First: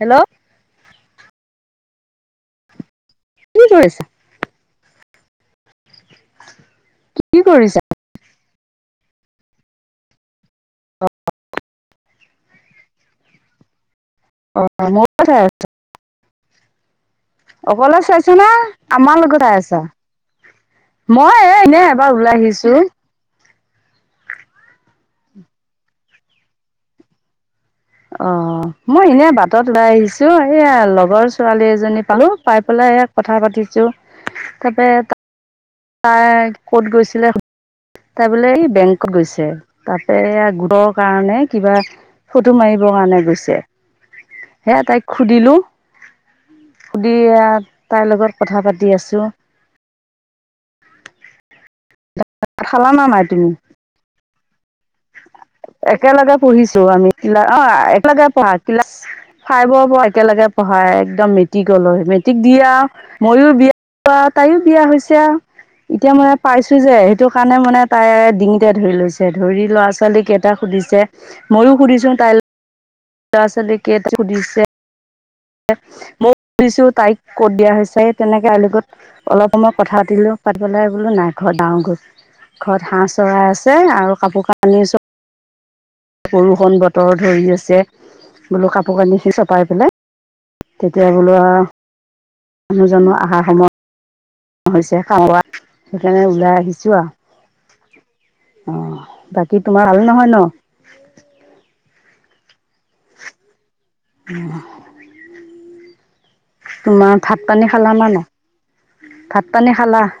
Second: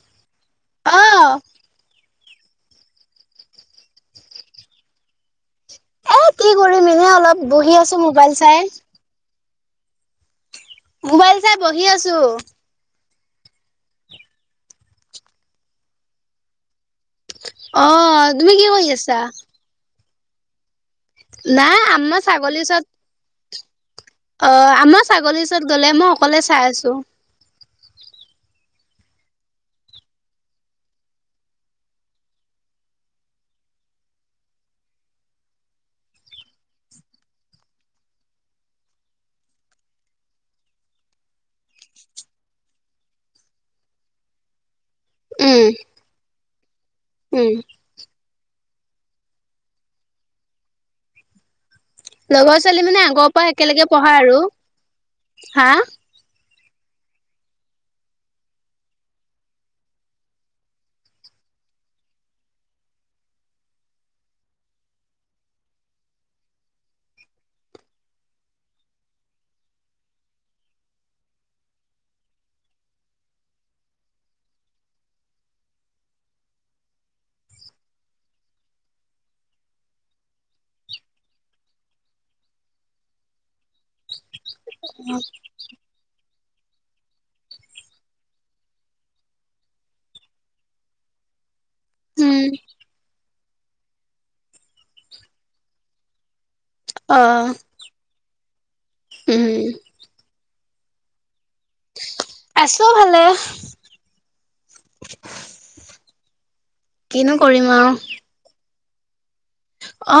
Hello অ তু কৈ আছা এ কি কৰিম এনেে কি অলপ বহি কৰিছা আছো মোবাইল চ [unintelligible] মোবাইল চাই বহি আছো অ ম। [unintelligible] অ অকলে চাইছ ন তুমি কি কৰি আছা আমাৰ লগত আইছা [unintelligible] মই এ নাই এনে এবাৰ আমাৰ ওলাই ছাগলীৰ আহিছো। ওচৰত অ আমাৰ ছাগলীৰ চৰত গলে মই অকলে চাই আছো। অ মই এনেই বাটত ওলাই আহিছো এয়া লগৰ ছোৱালী এজনী পালো পাই পেলাই স কথা পাতিছো তাৰাপ ত [unintelligible] তাই ক'ত গৈছিলে তাই বোলে এই বেংকত গৈছে তাপ গোটৰ কাৰণে কিবা ফটো মাৰিবৰ কাৰণে গৈছে সেয়া তাই [unintelligible] সুধিলোঁ। উম সুধি উম তাইৰ লগত কথা পাতি দি আছো [inaudible] লগৰ ভাত ছোৱালী খালা মানে না নাই আগৰ তুমি পৰা একেলগে পঢ়া আৰু। হা একেলগে পঢ়িছো আমি অ একেলগে পঢ়া ক্লাছ ফাইভৰ পৰা একেলগে পঢ়া একদম মেট্ৰিকলৈ মেট্ৰিক দিয়ে আৰু মইও বিয়া আৰু তাইও বিয়া হৈছে আও এতিয়া মানে পাইছো যে সেইটো কাৰণে মানে তাই ডিঙিতে ধৰি লৈছে ধৰি। ল'ৰা ছোৱালীকেইটা সুধিছে মইয়ো সুধিছো তাইৰ ল'ৰা ছোৱালী কেইটা হোধিছে। মই সুধিছো তাইক ক'ত বিয়া হৈছে এই তেনেকে আ লগ লগত অলপ সময় কথা পাতিলো পাতি পেলাই বোলো নাই ঘৰ জাও কৈছো ঘৰত হাঁহ চৰাই আছে আৰু কাপোৰ কানি চব উম উ [unintelligible] বৰষুণ বতৰ ধৰি আছে বোলো কাপোৰ কানিখিনি চপাই পেলাই তেতিয়া বোলো আ উম মানুহ জানো আহা কামত হৈছে কাম পা সেইকাৰণে ওলাই আহিছে। অহ অ বাকী তোমাৰ ভাল নহয় ন? [inaudible] আছো ভালে। [inaudible] তোমাৰ কিনো ভাত কৰিম পানী আৰু খালা না নাই? উম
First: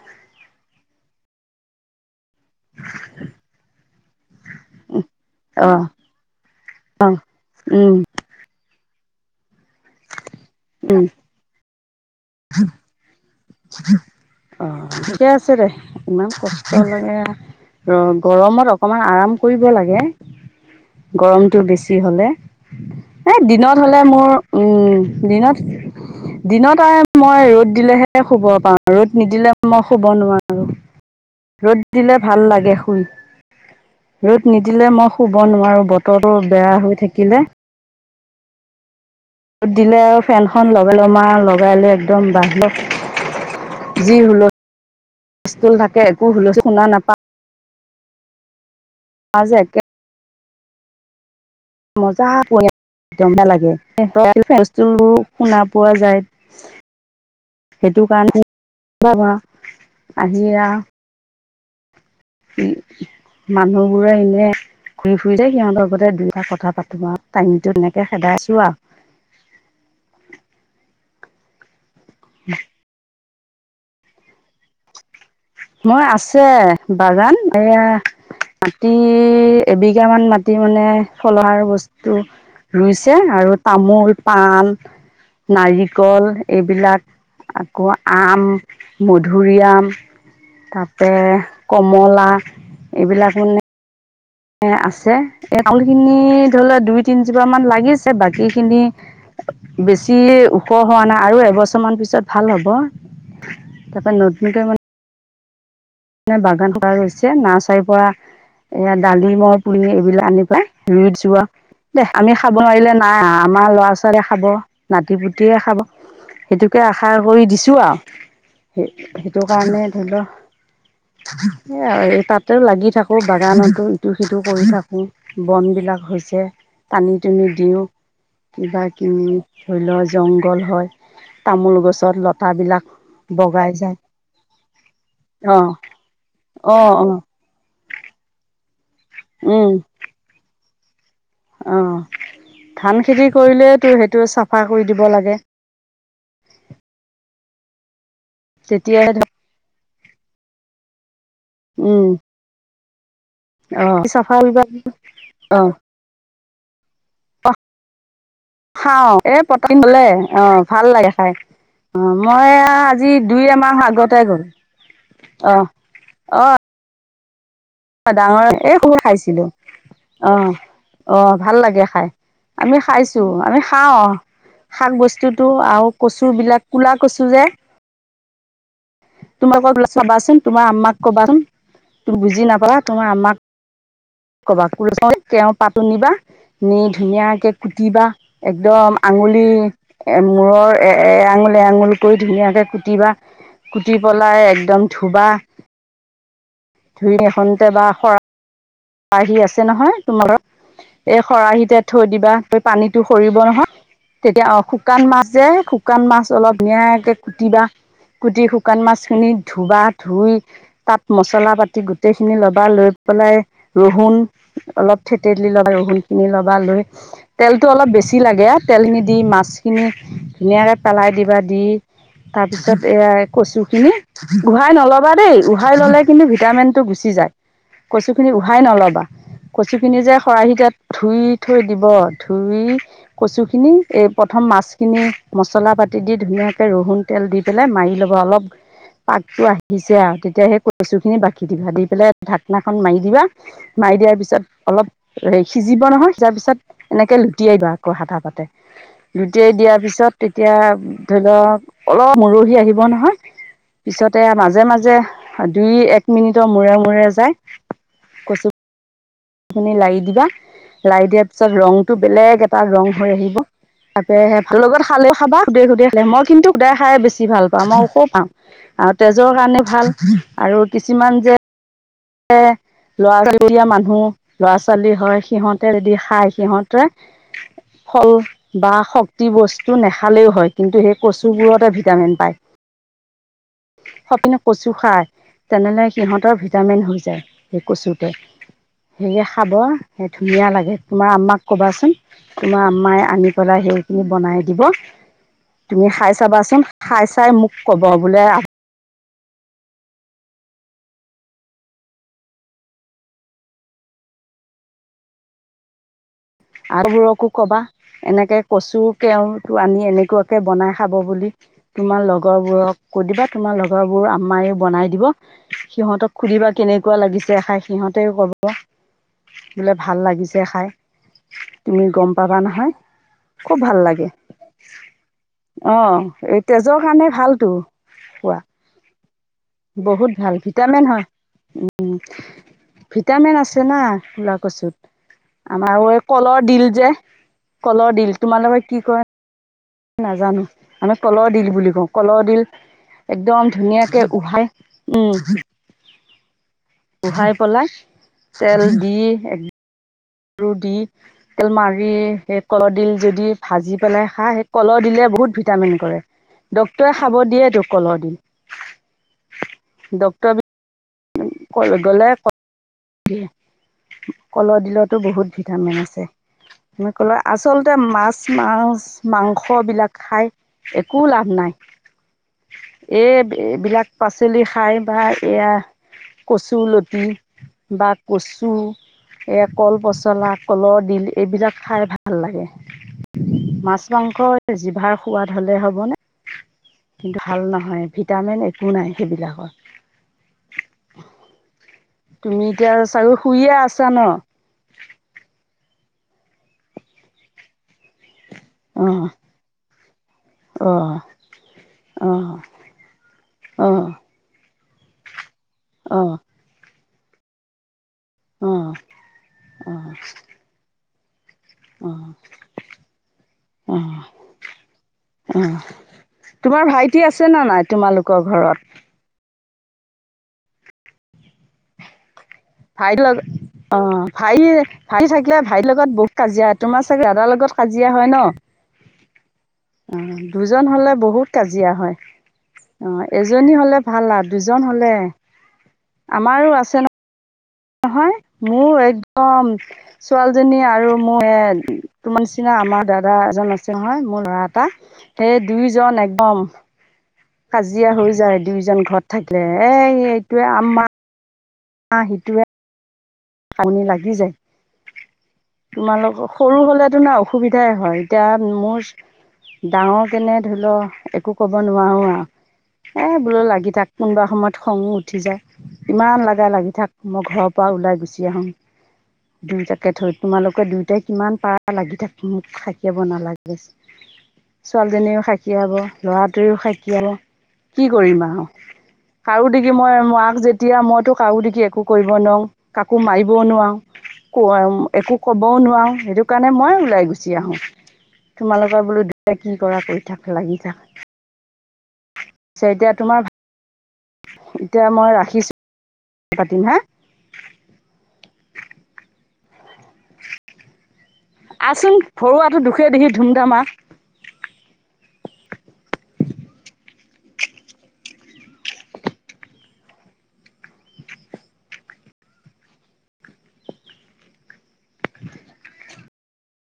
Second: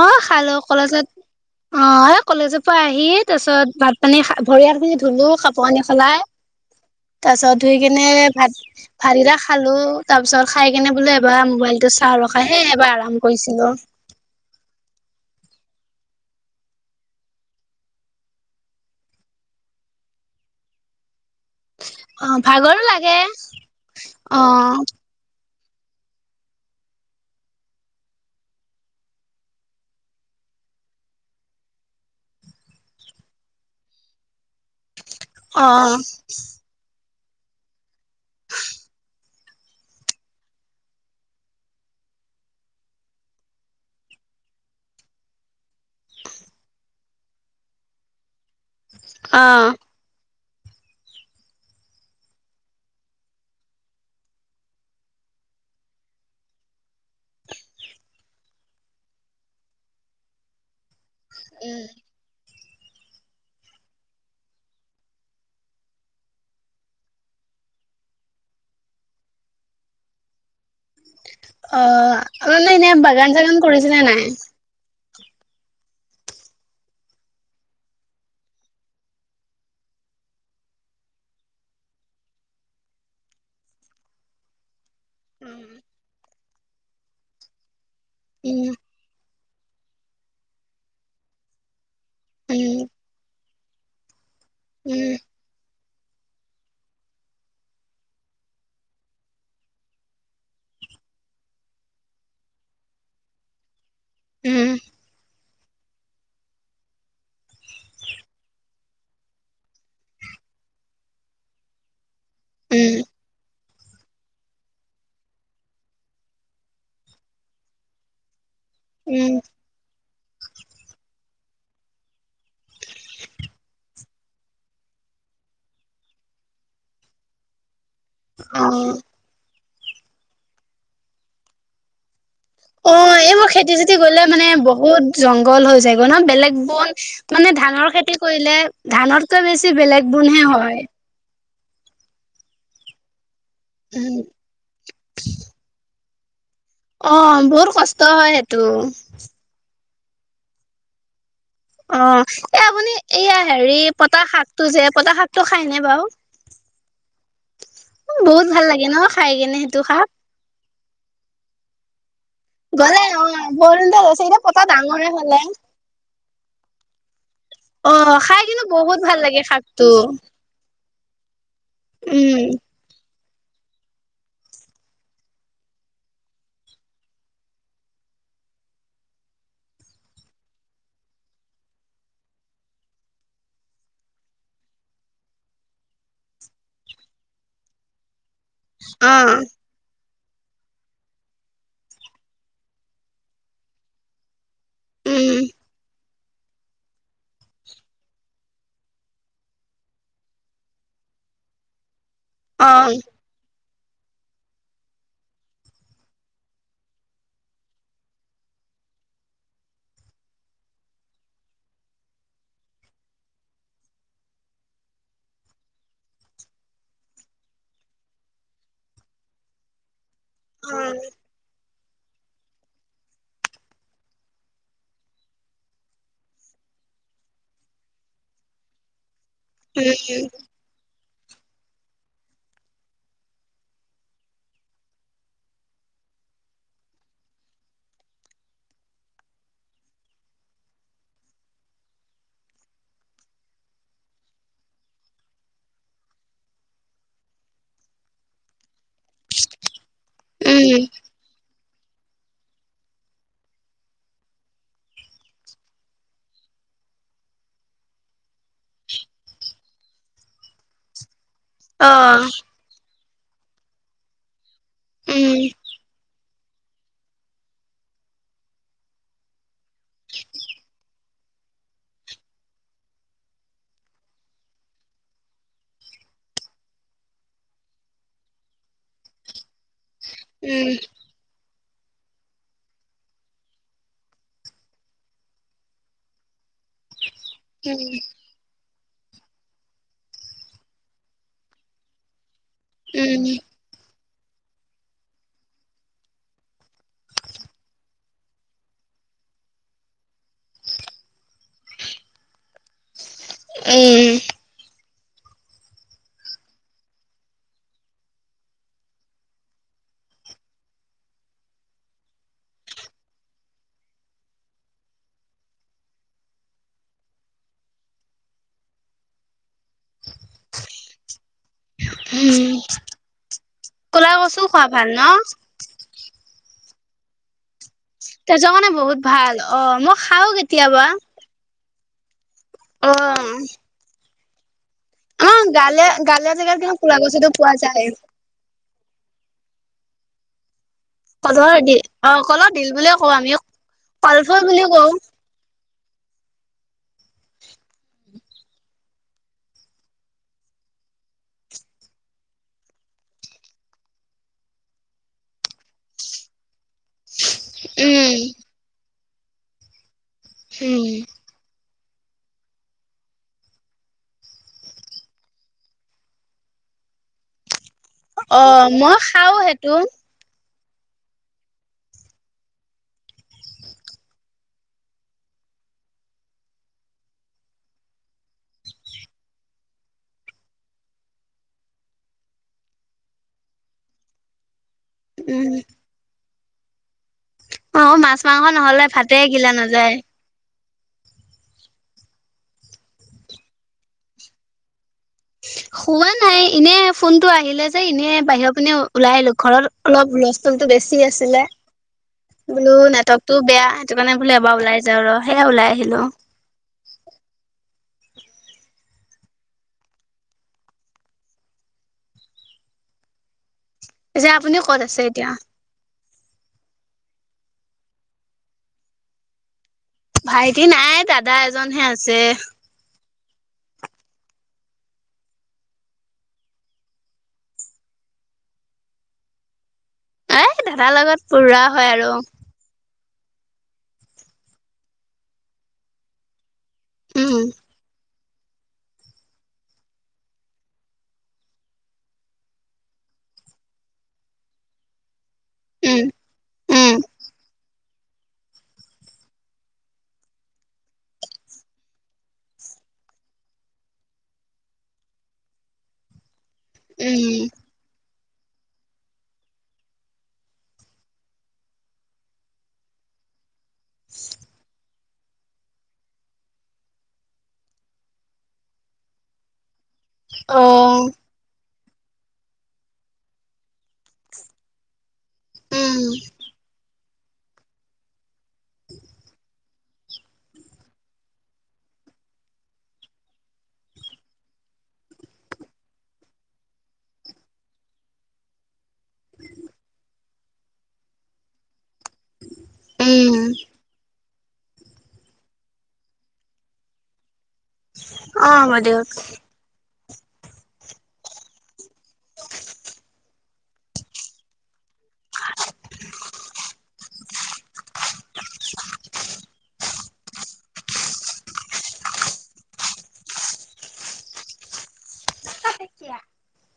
অ খালো কলেজত। অ কলেজৰ পৰা আহি তাৰ পিছত ভাত পানী হা ভৰি হাত খিনি ধুলো কাপোৰ অ কানি সলাই তাৰ পিছত ধুই উম কেনে ভাত ভাত কিটা খালো তাৰ পিছত খাই কেনে উম বোলো এবাৰ মোবাইলটো চাওঁ আৰ। খাইহে এবাৰ আৰাম কৰিছিলো। অ ঠিকে আছে দে, ইমান কষ্ট লাগে ৰ গৰমত অকমান আৰাম কৰিব লাগে গৰমটো বেছি। তি অ হ'লে ভাগৰো লাগে এই দিনত হ'লে মোৰ অ উম দিনত দিনত আৰু মই ৰ'দ দিলেহে শুব পাওঁ ৰ'দ নিদিলে মই শুব নোৱাৰো ৰ'দ দিলে ভাল লাগে শুই ৰ'দ। নিদিলে মই শুব অ নোৱাৰো বতৰটো বেয়া হৈ থাকে। কিলে [unintelligible] দিনে আৰু ফেনখন লগাই ল'ম আৱ লগাই লৈ একদম বাহিৰত যি হুলস্তোল থাকে একো হুলস্তোল শুনা নাপাওঁ। আজে একে মজা পৰি একদম বেয়া লাগে ফে শুনা পোৱা যায় সেইটো কাৰণে বাবা আহি। উম। উম মানুহবোৰে এনে ঘুৰি ফুৰিলে সিহঁতৰ লগতে দুই এটা কথা পাতো আৱ টাইমটো এনেকে খেদাইছো আৱ অ মনে এনে বাগান কাম কৰিছিলে নাই? মই আছে বাগান এয়া মাটি এবিঘামান মাটি মানে খলহাৰ বস্তু ৰুইছে আৰু তামোল পণ নাৰিকল এইবিলাক আহ কোৱা আম উম মুদ ধুৰিআম তাপে কম মলা উম এইবিলাক মানে এ আছে উম এত মোলখিনি ধৰিল দুই তিনজোপ মান লাগিছে বাকীখিনি বেছি ওখ হোৱা নাই আৰু এবছৰ মান পিছত ভাল হ'ব তাপা নতুনকৈ উম মানে মে বাগান গৈছে নাৰ্চাৰীৰ পৰা এ দালিমহ পুলি এইবিলাক আনি পেলাই ৰুইত দিছো আৱ আমি খাব নোৱাৰিলে উম নাই আম আমাৰ ল'ৰা ছোৱালীয়ে খাব নাতি পুতিয়ে খাব সেইটোকে আশা কৰি দিছো আৱ সেই উম সেইটো কাৰণে ধৰি ল হে আৱ তাতে লাগি থাকো বাগানতো ইটো সিটো কৰি থাকো বন বিলাক হৈছে টানি টোনি দিও অ কিবা কিবি ধৰিল জংঘল হয় তামোল গছত লত অ এই বোৰ খেতি চেতি গলে মানে বহুত জংঘল অঁ হৈ যায় নহহ বেলেগ অঁ বন মানে ধানৰ খেতি কৰিলে ধানতকৈ বেছি বেলেগ বোনহে হয় অ ধান খেতি কৰিৰিলেটো উম সেইটো চাফা কৰি দিব লাগে। অ বহুত কষ্ট ত হয় সেইটো তেতিয়াহে ধ অ উম এ আপোনি এইয়া হেৰি অ পতা চাফা শাকটো যে পতা শাকটো অ খাই নে বাউ বহুত ভাল লাগে ন খাও খাই এ কেনে পট সেইটো ললে শাক অ ভাল লাগে খাই অ মই গ'লে আজি অ দুই এমাহ বৰদোনতে আগতে গৈছে এতিয়া গলো পতা ডাঙৰে হ'লে অ অ অ খাই কিন্তু সৰু বহুত ভাল লাগে খাইছিলো শাকটো। অ অ ভাল লাগে খাই উম আমি খাইছো আমি খাওঁ শাক বস্তুটো আৰু কচু বিলাক কোলা কচু যে তোমাৰ ক বো চাবাচোন তোমাৰ আম্মাক কবাচোন তুমি বুজি নাপালা তোমাৰ আম্মাক কবা কচু তেওঁ পাতো নিবা নি ধুনীয়াকে কুটিবা একদম অ আঙুলি এ মূৰৰ এ এআঙুল এ আঙুল কৰি ধুনীয়াকে কুটিবা কুটি পেলাই একদম ধুবা উম ধুইন এখনতে বা শৰা খৰাহী আছে নহয় তোমাৰোক এই খৰাহিতে থৈ দিবা তই অ পানীটো সৰিব নহয় তেতিয়া অ শুকান মাছ যে শুকান মাছ অলপ ধুনীয়াকে কুটিবা কুটি শুকান মাছ খিনি ধুবা ধুই তাত মছলা পাতি গোটেই খিনি লবা লৈ পেলাই ৰহুণ অলপ থেতেলি লবা ৰহুন খিনি লবা লৈ তেলটো অলপ বেছি লাগে তেল নিদি মাছখিনি ধুনীয়াকে পেলাই দিবা দি তাৰ পিছত এয়াই কচু খিনি উহাই নল'বা দেই উহাই ল'লে কিন্তু ভিটামিনটো গুচি যায় কচু খিনি উহাই নল'বা। কচু উম খিনি যে খৰাহি তাত ধুই থৈ দিব ধুই কচু খিনি এই প্ৰথম মাছখিনি মছলা পাতি দি ধুনীয়াকে ৰহুন তেল দি পেলাই মাৰি লব অলপ পাকটো আহিছে আৰু তেতিয়া সেই কচু খিনি বাকি দিবা দি পেলাই ঢাকনাখন মাৰি দিবা মাৰি দিয়াৰ পিছত অলপ সিজিব নহয় সিজাৰ পিছত এনেকে লুটিয়াইবা আকৌ হঠা পাতে লোটিয়াই দিয়াৰ পিছত তেতিয়া উম ধৰি লওক অলপ মৰহি আহিব নহয় পিছতে মাজে মাজে দুই এক মিনিটৰ মূৰে মূৰে যায় কচু লাৰি দিবা লাই দিয়াৰ তাৰপিছত ৰং অ টো বেলেগ এটা ৰং হৈ আহিব তাকেহে লগত খালে খাবা উম সুদে সুদে খালে মই কিন্তু খুদাই খাই বেছি ভাল পাওঁ মই ও পাওঁ আৰু তেজৰ কাৰণে ভাল আৰু কিছুমান যে লৰা ছোৱালী মানুহ লৰা ছোৱালী হয় সিহঁতে যদি খায় সিহঁতে ফল বা শক্তি বস্তু নেখায় ভালেও হয় উম কিন্তু সেই কচুবোৰতে ভিটামিন পায় সপিনে কচু খায় তেনেলে সিহঁতৰ ভিটামিন যে সেই উম কছোতে সেয়ে খাব সে ধুনীয়া লাগে তোমাৰ আম্মাক কবাচোন তোমাৰ আম্মাই উম আনি পেলাই সেই বনাই দিব তুমি খাই চাবাচোন! খাই চাই মোক কব বোলে উম! আবোৰকো কবা এনেকে কৈছোঁ কেও ত আনি এনেকুৱাকে বনাই খাব বুলি তোমাৰ লগৰবোৰক কৈ দিবা তোমাৰ লগৰবোৰ আম্মাযয়ে বনাই দিব। সিহঁতক সুধিবা কেনেকুৱা লাগিছে খাই! সিহঁতেও কব বোলে ভাল লাগিছে খাই। তুমি গম পাবা উম নহয়, খুব ভাল লাগে, ক'লা কচু খোৱা ভাল ন অ এতিয়া নিজৰ কাৰণে ভালটো তেজৰ কাৰনে বহুত ভাল অ' মই খাও কেতিয়াবা। উম! অ ভিটামিন আছে না! কোলা কচোত। গাঁৱলীয়া আমাৰ গাঁৱলীয়া কলৰ জেগাত ডিল কিন্তু যে, ক'লা কচুটো পোৱা যায় কলৰ ডিল, তোমালোকৰ কি কয়! নাজানোঁ। আমি কলৰদিল কলৰ দি বুলি কওঁ, অ কলৰদিল কলৰ দিল বুলিয়ে কওঁ আমি একদম ধুনীয়াকে কলফুল উহাই, বুলি কওঁ উম! উহাই, পেলাই তেল দি এক ৰু দি, তেল মাৰি, সেই কলডিল যদি ভাজি পেলাই খাই, সেই কলৰডিলে বহুত ভিটামিন কৰে। ডক্ট্ৰৰে খাব দিয়ে তো কলৰ উম দিল। ডক্টৰে উম! গ'লে কলৰদিলতো বহুত ভিটামিন আছে। মানে কলৰ আচল ততে মাছ, অ মাছ মই খাও সেইটো মাংসবিলাক খায়। একো লাভ নাই, এইবিলাক পাচলি খাই বা এইয়া কচুলতি বা কচু, এই কলৰ পচলা কলৰদিল এইবিলাক খাই ভাল লাগে। মাছ মাংস ভাৰ সোৱাদ উম হ'লে হ'বনে? কিন্তু ভাল অ নহয়, মাছ ভিটামিন মাংস একো নহলে নাই ভাতে গিলা সেইবিলাকৰ নাযায় তুমি এতিয়া চাৰি শুইয়ে আছা ন? শুৱা নাই, এনে, ফোনটো আহিলে যে এনে বাহিৰৰ পিনে অঁ ওলাই আহিলোঁ, ঘৰত অলপ হুলস্থোলটো অঁ বেছি আছিলে, অঁ বোলো নেটৱৰ্ক টোও বেয়া, অঁ সেইটো কাৰণে বোলো এবাৰ ওলাই যাওঁ। ৰহ! সেয়ে ওলাই আহিলো‌ঁ অঁ আও। অহ অহ! অহ! পিছে আপুনি ক'ত আছে এতিয়া অহ অহ, তোমাৰ ভাইটি আছে? আছে না নাই তোমালোকৰ ঘৰত? ভাইটি নাই দাদা এজনহে আছে। ভাই লগত, অ ভাই ভাই থাকিলে ভাইৰ লগত বহুত কাজিয়া, তোমাৰ চাগে দাদাৰ লগত কাজিয়া হয় ন। অ, এ দুজন দাদাৰ হলে লগত বহুত পুৰা কাজিয়া হয়। আৰু অ এজনী হলে ভাল আৰু দুজন হলে আমাৰো আছে ন। উম। নহয়, মোৰ একদম ছোৱালীজনী আৰু মোৰ তোমাৰ নিচিনা আমা দাদা এজন আছে নহয়, মোৰ ল'ৰা এটা। এই দুইজন উম একদম। উম কাজিয়া হৈ যায় দুইোজন ঘৰত থাকিলে, এই এইটোৱে আমা। আ সিটোৱে। কান্দি লাগি যায়। তোমালোকক সৰু হ'লেতো ন উম অসুবিধাই হয়। এতিয়া মোৰ ডাঙৰ কেনে ধৰি ল একো ক'ব নোৱাৰো আউ। এ বোলো লাগি। তাত কোনোবা সময়ত খঙো উ উঠি যায়, ইমান লাগা লাগি থাক, মই ঘৰৰ পৰা ওলাই গুছি। আহুং। তে থৈ তোমালোকে অ দুয়োটাই কিমান পাৰা? লাগি থাক, মোক খাইকিয়াব নালাগে। [unintelligible] ছোৱালীজনীও খাকীয়াব উম ল'ৰাটোৱেও খাকীয়াব। কি কৰিম আও। কাৰো। দেগি মই, মাক যেতিয়া মইতো কাউ দেগি একো কৰিব নোৱাউঙ। [unintelligible] কাকো মাৰিবও নোৱাউ, ক একো ক'বও নোৱাউ, সেইটো কাৰণে মই ওলাই গুচি আহোঁ। তোমালোকৰ বোলো। কি কৰা কৰি থাক। লাগি থাক। পিছে এতিয়া তোমাৰ ভাল। উম, এতিয়া মই ৰাখিছো। পাতিম হা। অ হব দিয়ক। আহচোন ঘৰুৱাটো দুখে দেহি ধুমধামা। [unintelligible] [inaudible] [inaudible] কিয়া। [unintelligible]